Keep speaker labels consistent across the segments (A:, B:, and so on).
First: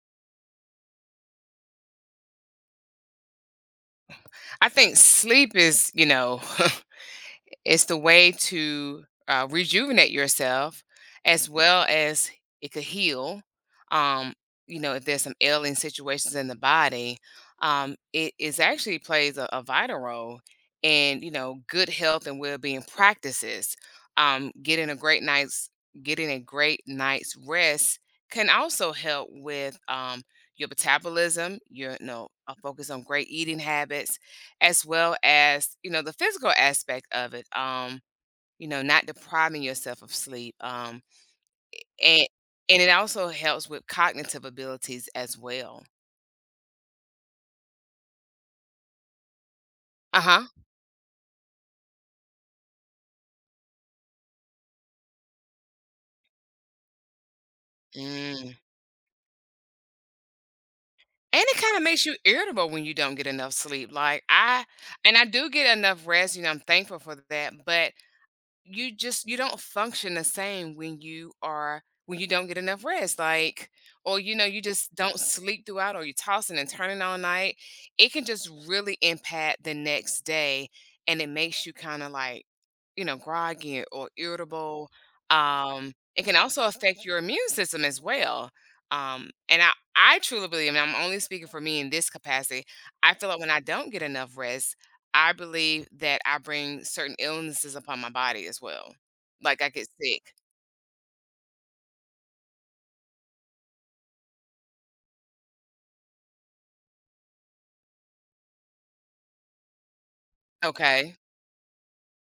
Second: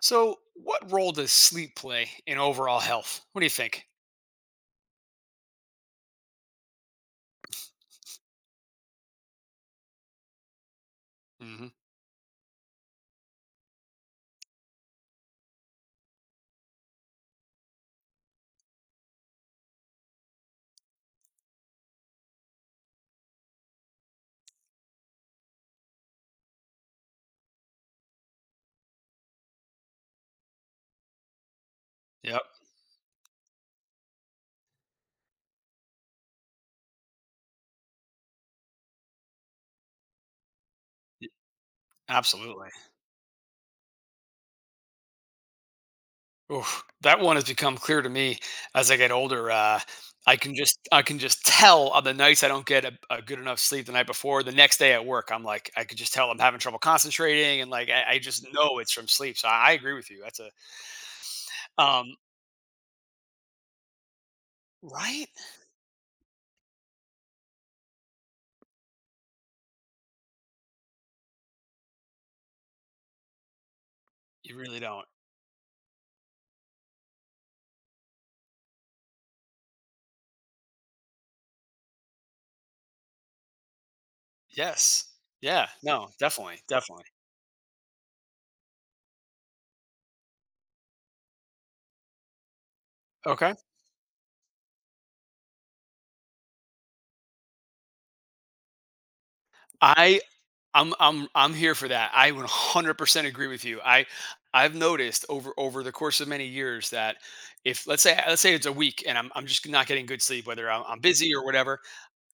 A: So, what role does sleep play in overall health? What do you think?
B: I think sleep is, you know, it's the way to rejuvenate yourself as
A: hmm
B: well as it could heal. Um, you know, if there's some ailing situations in the body, it is actually plays a vital role in, you know, good health and well-being practices. Um, getting a great night's getting a great night's rest can also help with your metabolism, your, you know,
A: Yep,
B: a focus on great eating habits as well as, you know, the physical aspect of it, you know, not depriving yourself of sleep.
A: y-
B: And
A: absolutely.
B: and it also helps with cognitive abilities as well.
A: Oof, that one has become clear to me as I get older. I
B: Uh-huh.
A: can just I can just tell on the nights I don't get a good enough sleep the night before. The next day at work, I'm like I could just tell I'm having trouble concentrating, and like I just
B: Mm.
A: know it's from sleep. So I agree with you. That's a
B: And it kinda makes
A: um
B: you irritable when you don't get enough sleep, like, I
A: right.
B: do get enough rest, you know, I'm thankful for that, but you just you don't function the same when you are when you don't get enough rest, like, or, you know,
A: You
B: you
A: really
B: just
A: don't.
B: don't sleep throughout, or you're tossing and turning all night. It can just really impact the next day, and it makes you kind of like, you know, groggy or irritable.
A: Yes. Yeah. No.
B: It can
A: Definitely.
B: also affect
A: Definitely.
B: your immune system as well. Um and i i truly believe, and I'm only speaking for me in this capacity, I feel like when
A: Okay.
B: I don't get enough rest, I believe that I bring certain illnesses upon my body as well. Like, I get
A: I.
B: sick.
A: I'm here for that. I 100% agree with you. I've noticed over the course of many years that if let's say it's a week and I'm just not getting good sleep, whether I'm
B: Okay.
A: busy or whatever,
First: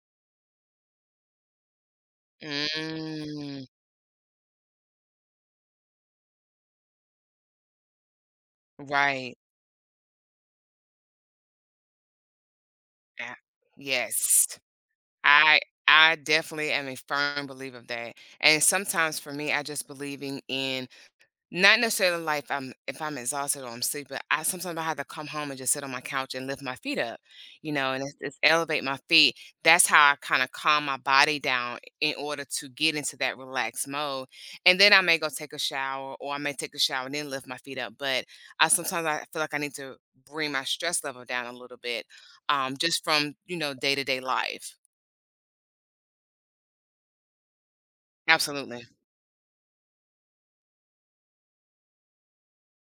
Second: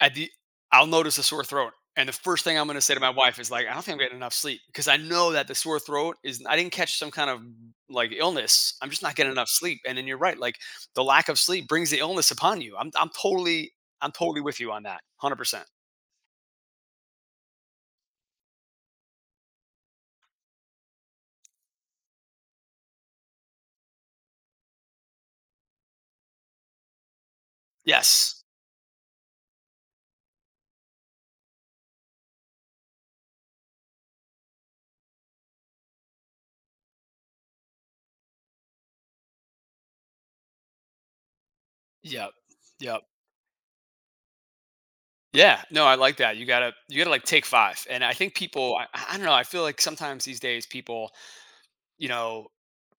A: at the I'll notice a sore throat, and the first thing I'm going to say to my wife is
B: Mm,
A: like, I don't think I'm getting enough sleep because I know that the sore throat is I didn't catch some kind of like illness. I'm just not getting
B: right.
A: enough sleep. And then you're right, like the lack of sleep brings the illness upon you. I'm
B: Yeah.
A: totally I'm totally
B: Yes.
A: with you on that.
B: I
A: 100%.
B: I definitely am a firm believer of that, and sometimes for me, I just believing in. Not necessarily like if I'm exhausted or I'm sleepy, but I sometimes I have to come home and just sit on my couch and lift my feet up, you know, and it's
A: Yes.
B: elevate my feet. That's how I kind of calm my body down in order to get into that relaxed mode. And then I may go take a shower, or I may take a shower and then lift my feet up. But I sometimes I feel like I need to bring my stress level down a little bit,
A: Yep. Yep.
B: just from, you know, day to day life.
A: Yeah, no, I like that. You gotta like take five. And I think people
B: Absolutely,
A: I don't know, I feel like sometimes these days people, you know,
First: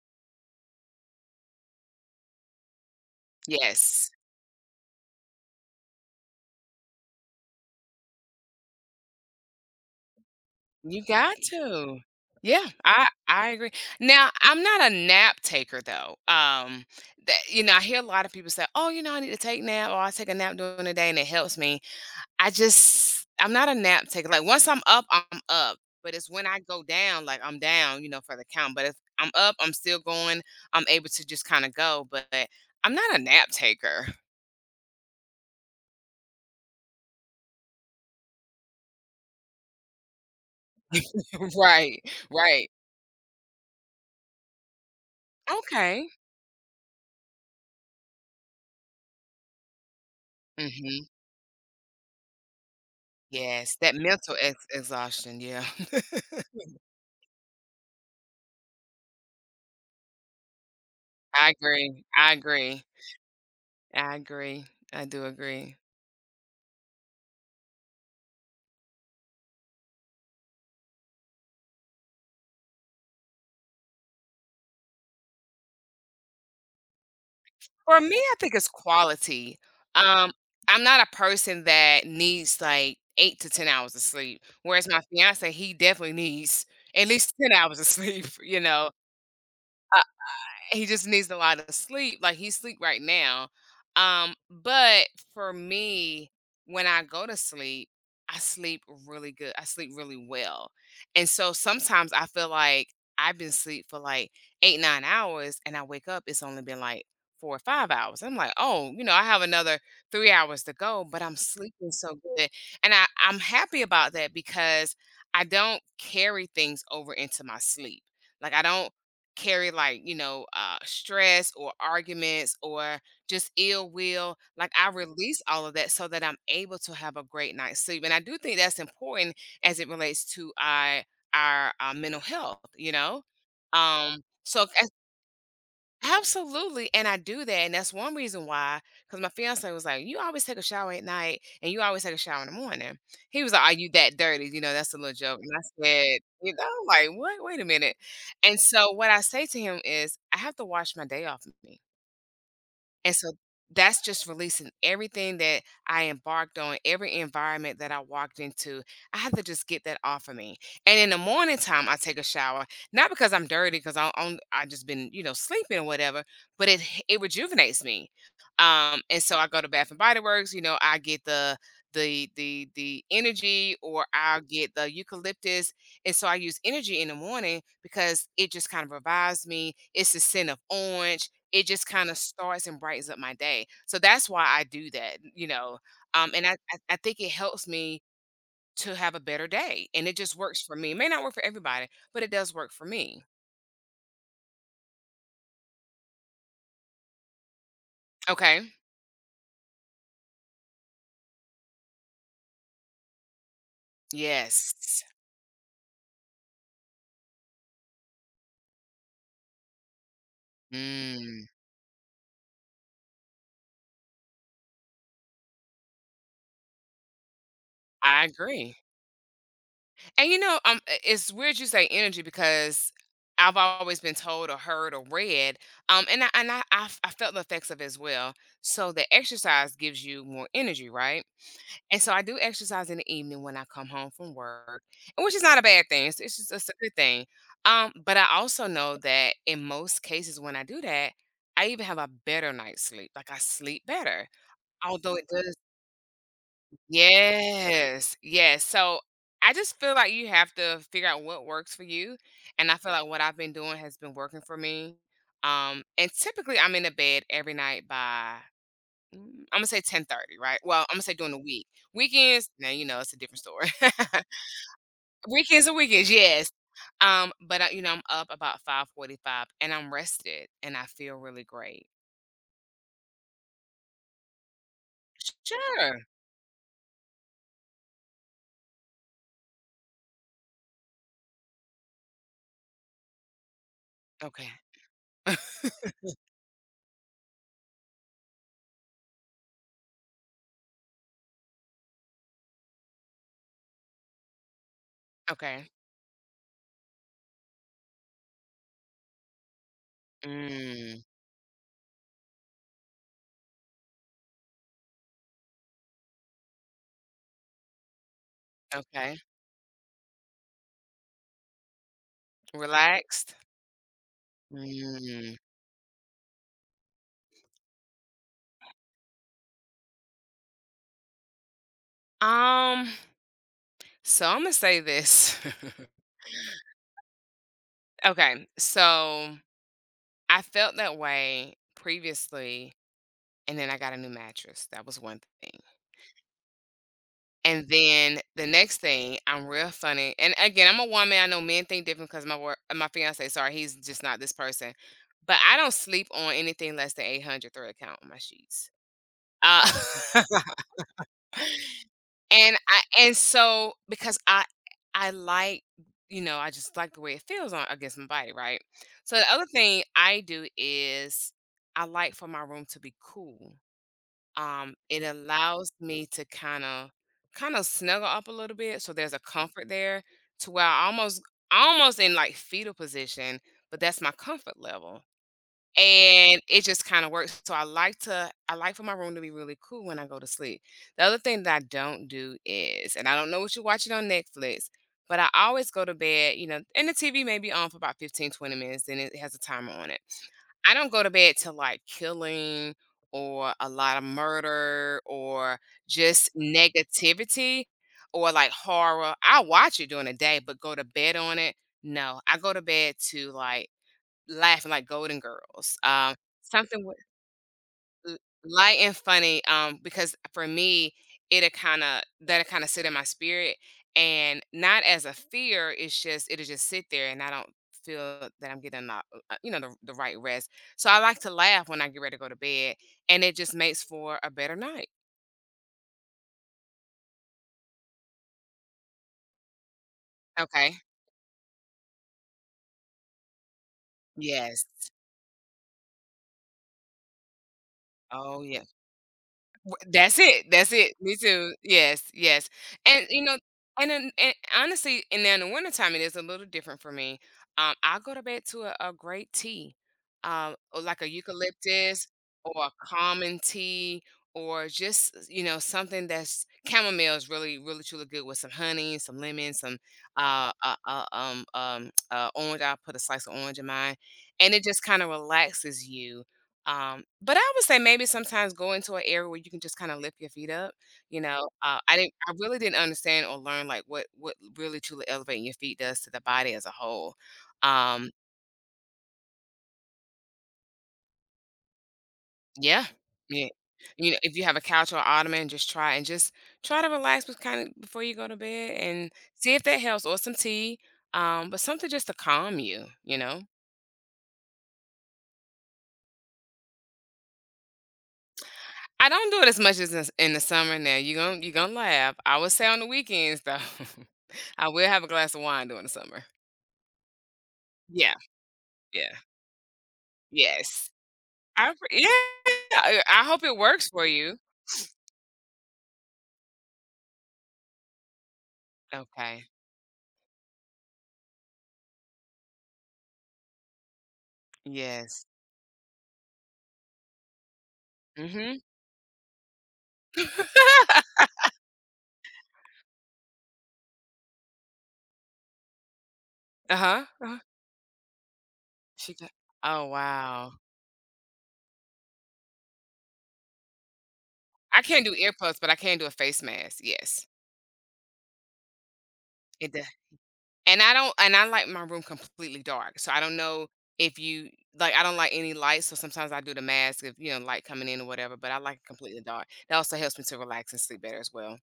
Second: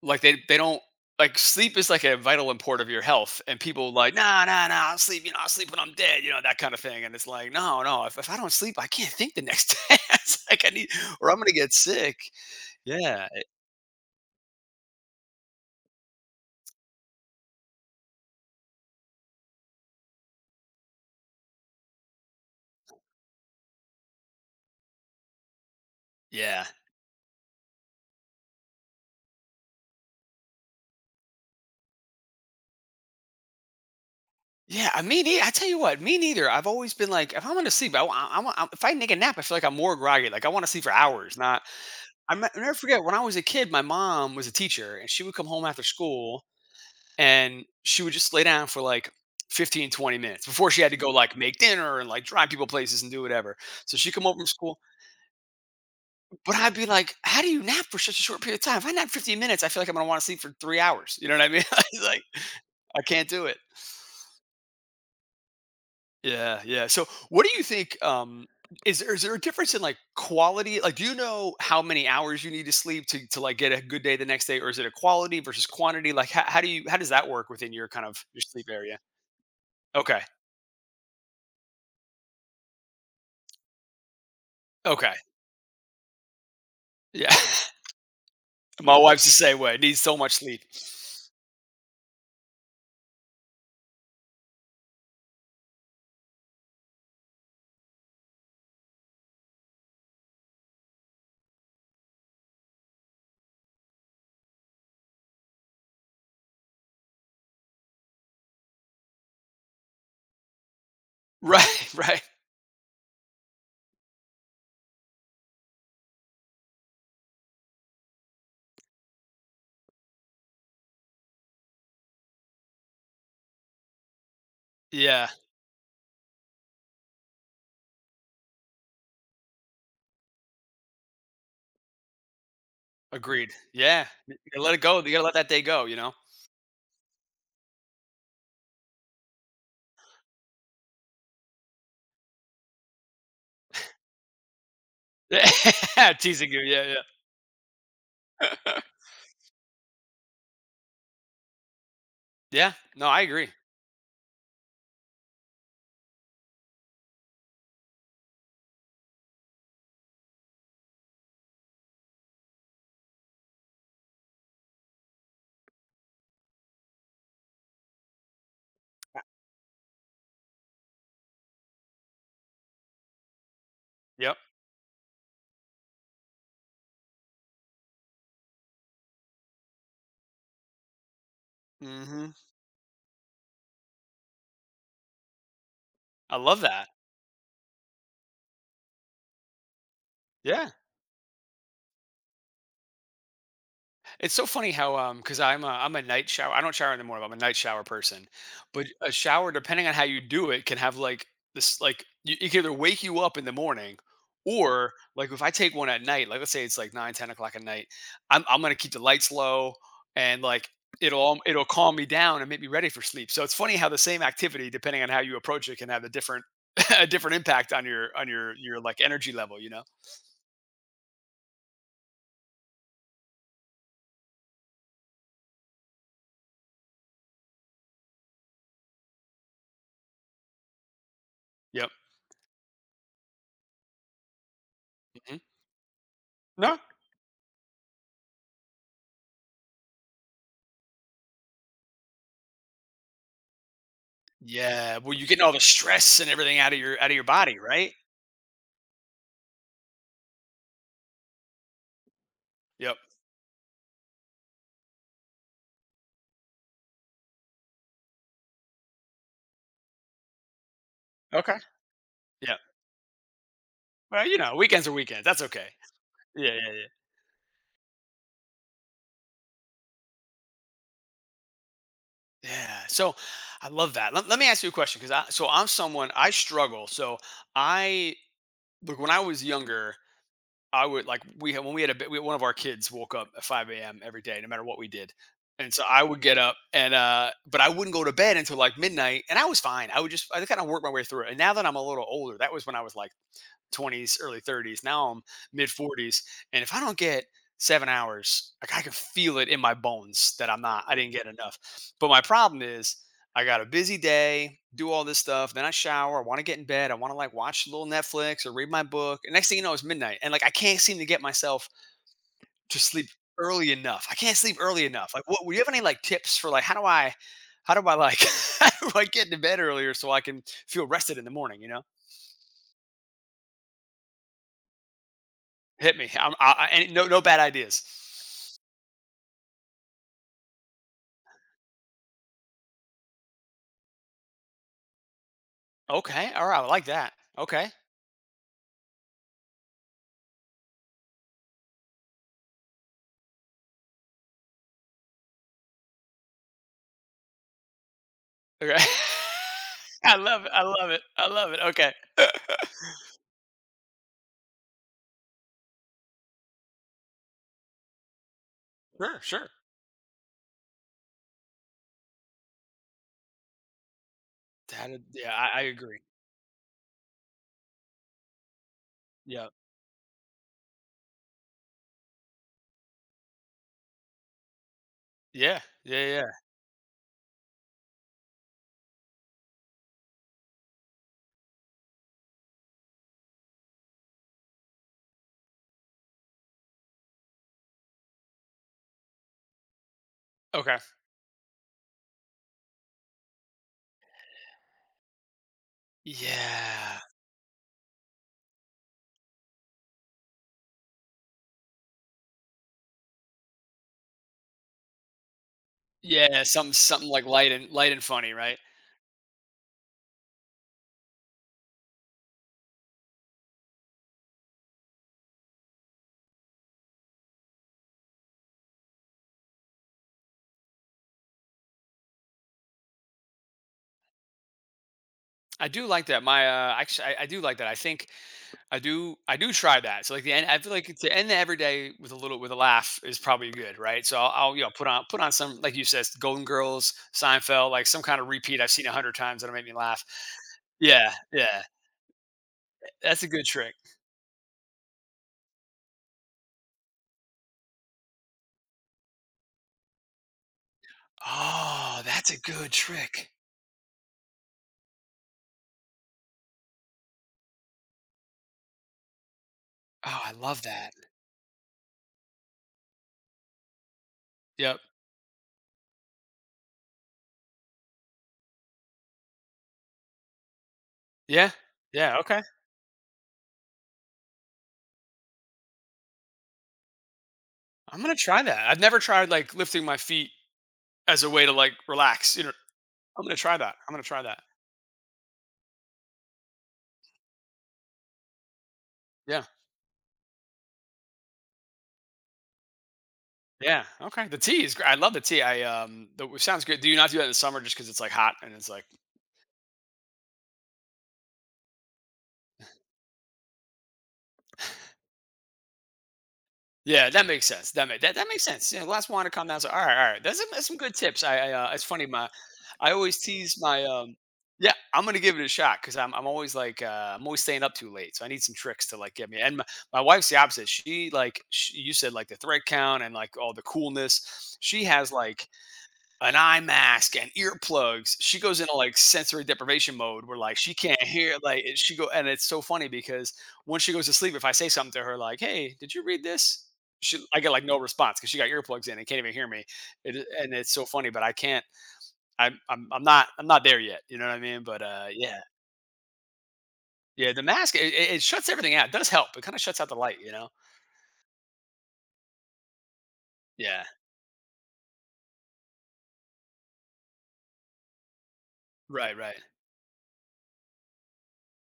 A: like they don't like sleep is like a vital import of your health. And people
B: yes.
A: like, nah, nah, nah, I'll sleep, you know, I'll sleep when I'm dead, you know, that kind of thing. And it's like, no, no, if I don't sleep, I can't think the next day. It's like I need
B: You
A: or
B: got
A: I'm gonna get
B: to.
A: sick.
B: Yeah,
A: Yeah,
B: I agree. Now, I'm not a nap taker though. That, you know, I hear a lot of people say, "Oh, you know, I need to take nap, or I take a nap during the day, and it helps me." I'm not a nap taker. Like once I'm up, I'm up. But it's when I
A: yeah.
B: go down, like I'm down, you know, for the count. But if I'm up, I'm still going. I'm able to just kind of go. But I'm not a nap taker.
A: Yeah, I mean, I tell you what, me neither. I've always been like, if I'm gonna sleep, I, wa- if I take a nap, I feel like I'm more groggy. Like I want to sleep for hours, not
B: Right.
A: I'll
B: Right.
A: never forget when I was a kid, my mom was a teacher and she would come home after
B: Okay.
A: school and she would just lay down for like 15, 20 minutes before she had to
B: hmm
A: go like make dinner and like drive people places and do whatever.
B: Yes, that
A: So she'd come
B: mental
A: home from school.
B: exhaustion. Yeah.
A: But I'd be like, how do you nap for such a short period of time? If I nap 15 minutes, I feel like I'm going to want to sleep for 3 hours. You know what I
B: I
A: mean?
B: agree,
A: It's like,
B: I agree,
A: I can't do it.
B: I agree, I do agree.
A: Yeah, yeah. So, what do you think? Is there a difference in like quality? Like, do you know how many hours you need to sleep to like get a good day the next day, or is it a quality versus quantity? Like, how do you how does that work within your
B: For
A: kind
B: me,
A: of
B: I
A: your
B: think
A: sleep
B: it's
A: area?
B: quality.
A: Okay,
B: Um, I'm not a person that needs, like, 8 to 10 hours of sleep, whereas my
A: okay,
B: fiancé, he definitely needs at least
A: yeah.
B: 10 hours of sleep, you know?
A: My wife's the same way. Needs so much sleep.
B: He just needs a lot of sleep. Like he's sleep right now. But for me, when I go to sleep, I sleep really good. I sleep really well. And so sometimes I feel like I've been asleep for like 8, 9 hours, and I wake up, it's only been like 4 or 5 hours. I'm like, oh, you know, I have another 3 hours to go, but I'm sleeping
A: Right,
B: so
A: right.
B: good. And I'm happy about that because I don't carry things over into my sleep. Like I don't carry like, you know, stress or arguments or just ill will, like I
A: Yeah,
B: release all of that so that I'm able to have a great night's sleep, and I do think that's important as it relates to I our mental health, you know.
A: agreed. Yeah, you
B: So
A: gotta let it
B: as
A: go. You gotta let that day go. You know.
B: Absolutely, and I do that, and that's one reason why. Because my fiancé was like, "You always take a shower at night, and you always take a shower in the morning." He was like, "Are you that dirty?" You know, that's a little joke, and I
A: Yeah,
B: said,
A: teasing
B: you
A: you.
B: know,
A: Yeah,
B: like, "What? Wait a minute." And
A: yeah,
B: so what I say to him is, "I have to wash my day off of me."
A: yeah. No,
B: And
A: I
B: so
A: agree.
B: that's just releasing everything that I embarked on, every environment that I walked into. I have to just get that off of me. And in the morning time, I take a shower, not because I'm dirty, because I just been, you know, sleeping or whatever, but it rejuvenates me. And so I go to Bath and Body Works. You know, I get the energy or
A: Yep.
B: I'll get the eucalyptus. And so I use energy in the morning because it just kind of revives me. It's the scent of orange, it just kinda
A: hmm
B: starts and brightens up my day. So that's why I do that, you know,
A: I
B: and
A: love that.
B: I think it helps me to have a better day, and it just works
A: Yeah.
B: for me. It may not work for everybody, but it does work for me.
A: It's so funny how because I'm a night shower. I don't shower in the morning. But I'm a night shower person,
B: Okay.
A: but a shower, depending on how you do it, can have like this like you, it can either wake you up in the morning, or
B: Yes.
A: like if I take one at night, like let's say it's like 9, 10 o'clock at night, I'm gonna keep the lights low and like it'll
B: Mm,
A: it'll calm me down and make me ready for sleep. So it's funny how the same activity, depending on how you approach it, can have a different a different impact on your
B: I
A: on your
B: agree.
A: your like energy level. You know.
B: And, you know, I it's weird you say energy because I've always been told or heard or read, and I I felt the effects of it as well. So the exercise gives you more energy, right?
A: Yep.
B: And so I do exercise in the evening when I come home from work, and which
A: hmm
B: is not a bad thing. It's a
A: No,
B: good thing. But I also know that in most cases when I do that, I even have a better night's sleep. Like I sleep better.
A: yeah, well,
B: Although it
A: you're getting all
B: does.
A: the stress and everything out of your body, right?
B: Yes. Yes. So I just feel like you have to figure out what works for you. And I feel
A: Yep.
B: like what I've been doing has been working for me. And typically I'm in the bed every night by, mm, Imma say 10:30, right? Well, Imma say during the
A: Okay.
B: week. Weekends,
A: Yeah.
B: now, you know, it's a different story.
A: Well, you know, weekends are weekends. That's
B: Weekends
A: okay.
B: are weekends, yes.
A: Yeah, yeah,
B: But, I, you know, I'm up about 5:45 and I'm rested and I feel really great.
A: yeah. Yeah. So, I love that. Let me ask you a question because I so I'm
B: Sure.
A: someone I struggle. So I look when I was younger, I would like we had when we had one of our kids woke up at 5 a.m. every day, no
B: Okay.
A: matter what we did. And so I would get up and but I wouldn't go to bed until like midnight and I was fine. I would just I kind of work my way through it. And now that I'm a little older, that was when I was like 20s, early 30s. Now I'm mid
B: Okay.
A: 40s, and if I don't get 7 hours, like I can feel it in my bones that I
B: Mm,
A: didn't get enough. But my problem is, I got a busy day, do all this stuff, then I shower, I want to get in bed, I want to like watch a little Netflix or read my
B: okay.
A: book. And next thing you know, it's midnight, and like I can't seem to get myself to sleep
B: Relaxed?
A: early enough. I can't sleep early enough. Like,
B: Mm.
A: what? Would you have any like tips for like how do I like, how do I get to bed earlier so I can feel rested in the morning? You know.
B: Um, so Imma say this.
A: Hit me. And no, no bad ideas.
B: Okay, so I felt that way previously, and then I got a new mattress. That was one thing.
A: Okay. All right. I like that.
B: And
A: Okay.
B: then the next thing, I'm real funny. And again, I'm a woman. I know men think different because my work, my fiance, sorry, he's just not this person. But I don't sleep on anything less than 800 thread count on my sheets.
A: Okay.
B: Uh,
A: I love it. I love it. I love it. Okay.
B: and I and so because I like, you know, I just like the way it feels on against my body, right? So
A: Sure.
B: the other
A: Sure.
B: thing I do is I like for my room to be cool. It
A: Yeah. I
B: allows
A: agree.
B: me to kinda snuggle up a little bit, so there's a
A: Yep.
B: comfort there to where I almost in, like, fetal position, but that's my comfort level.
A: Yeah. Yeah. Yeah. Yeah.
B: And it just kinda works, so I like for my room to be really cool when I go to sleep. The other thing that I don't do is, and I don't know what you're watching on Netflix, but I always go to bed, you know, and the TV may be on for about 15, 20 minutes, then it has a timer on it. I
A: Okay.
B: don't go to bed till, like, killing or a lot of murder or just
A: Yeah.
B: negativity or, like, horror. I watch it during the day, but go to bed on it? No, I go to bed to, like, laughing like Golden Girls.
A: Yeah. Something.
B: Something with
A: Something like light and light and
B: l-
A: funny, right?
B: light and funny. Because for me, it'll kind of that'll kind of sit in my spirit, and not as a fear. It's just it'll just sit there, and I don't feel that I'm getting the you know, the right rest. So I like to laugh when I get ready to go to bed, and it just makes for a better night.
A: I do like that. My. Actually, I do like that. I think I do try that. So like the end I feel
B: Okay.
A: like to end the every day with a little with a laugh is probably good, right? So I'll you
B: Yes.
A: know put on some like you said Golden Girls, Seinfeld, like some kind of
B: Oh
A: repeat
B: yeah.
A: I've seen a hundred times that'll make me
B: W
A: laugh.
B: That's it,
A: Yeah,
B: me too.
A: yeah.
B: Yes, yes, and, you
A: That's a
B: know,
A: good trick.
B: and then and honestly, and then in the wintertime, it is a little different for me. I go to bed to a great tea, or like a
A: Oh,
B: eucalyptus
A: that's a
B: or a
A: good trick.
B: common tea or just, you know, something that's chamomile is really, really, truly good with some honey, some lemon, some,
A: Oh, I love that.
B: orange, I put a slice of orange in mine, and it
A: Yep.
B: just kinda relaxes you. Um, but I would say maybe sometimes go into an area where you can just kind of lift your feet up. You know,
A: Yeah. Yeah.
B: I
A: Okay.
B: really didn't understand or learn, like, what really truly elevating your feet does to the body as a whole.
A: I'm
B: Um,
A: gonna try that. I've never tried like lifting my feet as a way to like relax. You know,
B: yeah,
A: I'm gonna
B: yeah.
A: try that. I'm gonna
B: You know,
A: try
B: if
A: that.
B: you have a couch or ottoman, just try and just try to relax with, kind of, before you go to bed and
A: Yeah.
B: see if that helps, or some tea. But something just to calm you, you know.
A: Yeah. Okay. The tea is great. I love the tea. It sounds good. Do you not do that in the summer just because it's like hot and it's like,
B: I don't do it as much as in the summer now. You gonna laugh. I would say on the weekends though, I will have a glass of wine during the summer.
A: yeah, that makes sense.
B: Yeah,
A: That makes sense. Yeah, last
B: yeah,
A: wine to come down. So all right, all right. That's some
B: yes.
A: good tips. I
B: I
A: it's
B: pr
A: funny.
B: yeah,
A: I
B: I
A: always
B: I hope it
A: tease my
B: works for you.
A: yeah, I'm gonna give it a shot because I'm always like I'm always staying up too late. So I need some tricks to like get me.
B: Okay.
A: My wife's the opposite. She like sh you said like the thread count and like all the coolness. She has
B: Yes.
A: like an eye mask and earplugs. She
B: Mhm.
A: goes into like sensory deprivation mode where like she can't hear like she go and it's so funny because when she goes to sleep, if I say something to her like, "Hey, did you read this?"
B: Uh-huh,
A: She
B: uh-huh.
A: I get like no response because she got earplugs in and
B: She
A: can't
B: got
A: even hear me.
B: Oh, wow.
A: And it's so funny, but I can't. I'm not there yet. You know what I mean?
B: I
A: But
B: can't do
A: yeah,
B: earplugs, but I can do a face mask, yes.
A: yeah. The mask it shuts everything out. It does help. It kind of
B: It
A: shuts
B: does
A: out the light. You know?
B: And I don't and I like my room completely dark. So I don't know
A: Yeah.
B: if you— like, I don't like any light, so sometimes I do the mask if, you know, light coming in or whatever, but I like it
A: Right.
B: completely
A: Right.
B: dark. That also helps me to relax and sleep better as well.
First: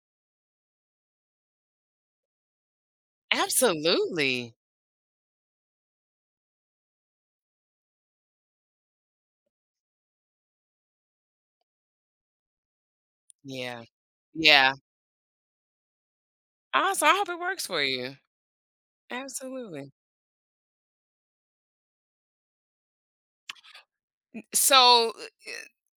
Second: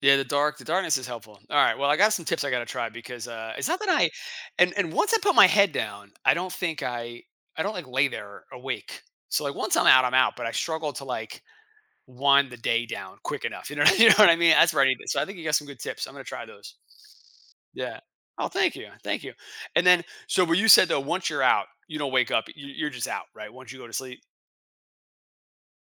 A: Yeah, the dark, the darkness is helpful. All right, well, I got some tips I got to try because it's not that
B: Absolutely.
A: and once I put my head down, I don't like lay there awake. So like once I'm out, I'm out. But I struggle to like wind the day down quick enough. You
B: Yeah.
A: know, you know what I mean?
B: Yeah.
A: That's where I need it. So I think you got some good tips. I'm gonna try those.
B: Awesome. I hope it works for
A: Yeah.
B: you.
A: Oh, thank you, thank you. And
B: Absolutely.
A: then, so where you said though, once you're out, you don't wake up. You're just out, right? Once you go to sleep.
B: So,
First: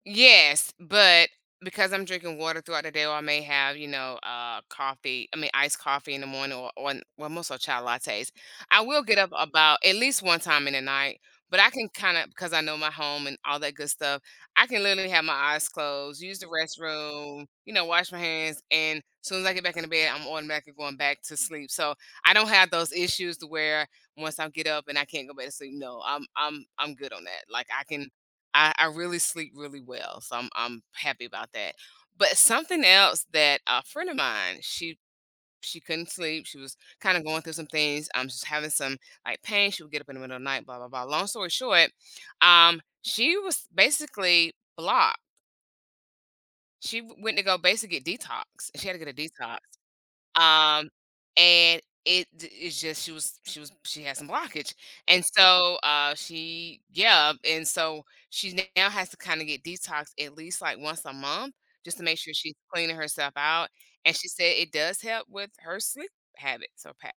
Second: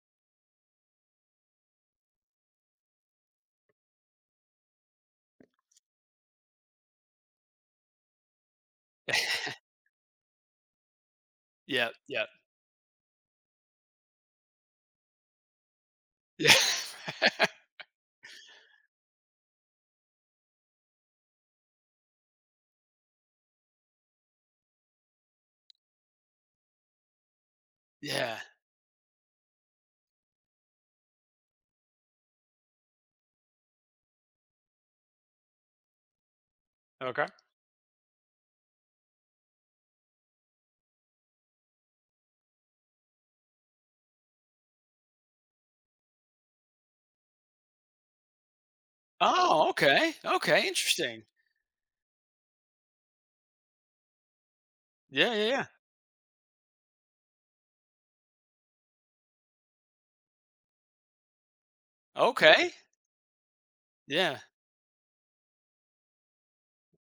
B: yes, but because I'm drinking water throughout the day, or I may have, you know, coffee, I mean, iced coffee in the morning, or, well, most are chai lattes. I will get up about at least one time in the night, but I can
A: yeah,
B: kind of,
A: yeah,
B: because I know my home and all that good stuff, I can literally have my eyes closed, use the
A: yeah,
B: restroom, you know, wash my hands. And as soon as I get back in the bed, I'm automatically going back to sleep. So I don't have those issues to where once I get up and I can't go back to sleep. No, I'm good on that. Like, I can—
A: yeah.
B: I really sleep really well, so I'm happy about that. But something else, that a friend of mine, she couldn't sleep. She was kind of
A: Okay.
B: going through some things. I'm just having some like pain. She would get up in the middle of the night, blah blah blah. Long story short, she was basically blocked. Went to go basically get detox. She had to get a detox,
A: Oh, okay. Okay,
B: um,
A: interesting.
B: and it's just she was, she had some blockage. And
A: Yeah, yeah, yeah.
B: so, she— yeah, and so now has to kinda get detoxed at least, like, once a month just to make sure she's
A: Okay.
B: cleaning herself out, and she
A: Yeah.
B: said it does help with her sleep habits or patterns.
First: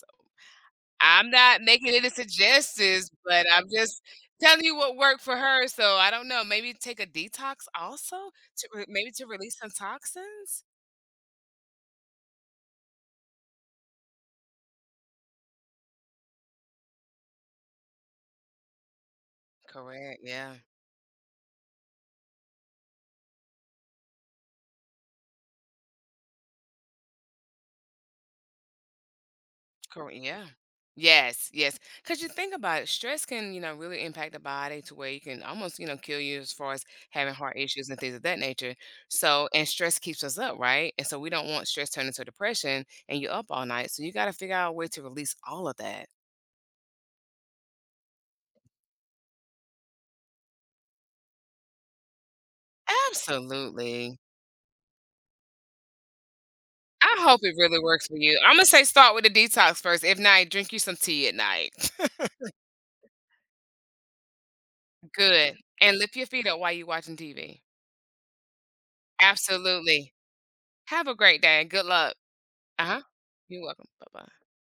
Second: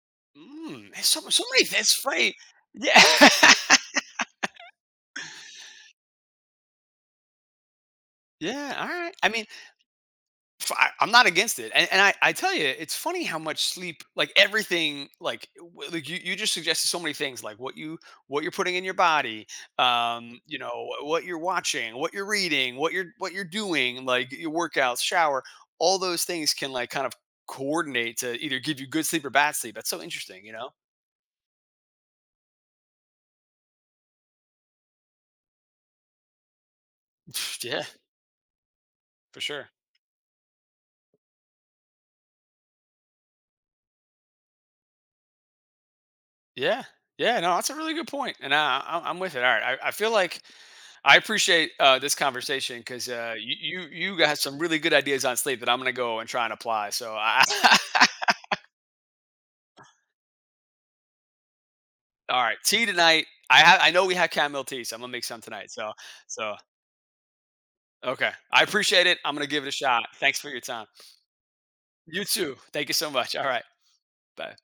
B: So
A: Mm, there's
B: I'm
A: so
B: not
A: many
B: making
A: that's
B: any
A: funny. Yeah.
B: suggestions, but I'm just telling you what worked for her. So I don't know, maybe take a detox also to
A: Yeah,
B: re—
A: all
B: maybe
A: right.
B: to
A: I mean,
B: release some toxins?
A: I am not against it. And I tell you, it's funny how much sleep, like everything, like, you just suggested so many things, like what you're putting in your body,
B: Correct, yeah.
A: you know, what you're watching, what you're reading, what you're doing, like your workouts, shower, all those things can like kind of coordinate to either give you good sleep or bad sleep. That's so
B: Correct. Yeah.
A: interesting, you know?
B: Yes, yes. Because, you think about it, stress can, you know, really impact the body to where you can almost, you know, kill you as far as having heart
A: Yeah,
B: issues and things of that nature.
A: for
B: So, and
A: sure.
B: stress keeps us up, right? And so we don't want stress turning to depression and you're up all night. So you got to figure out a way to release all of that.
A: Yeah, yeah. No, that's a really good point, and I'm with it. All right, I feel like I appreciate this conversation because you
B: Absolutely.
A: got some really good ideas on sleep that I'm gonna go and try and apply. So,
B: I hope
A: I,
B: it really works for you. I'm going to say start with the detox first. If not, drink you some tea at night.
A: all right, tea tonight. I know we have chamomile tea, so I'm gonna make some
B: Good.
A: tonight.
B: And lift your feet
A: So
B: up while you're watching TV.
A: okay, I appreciate it. I'm gonna give it a shot.
B: Absolutely.
A: Thanks for your time.
B: Have a great day. Good luck.
A: You too. Thank you
B: Uh-huh.
A: so much. All
B: You're
A: right,
B: welcome. Bye-bye.
A: bye.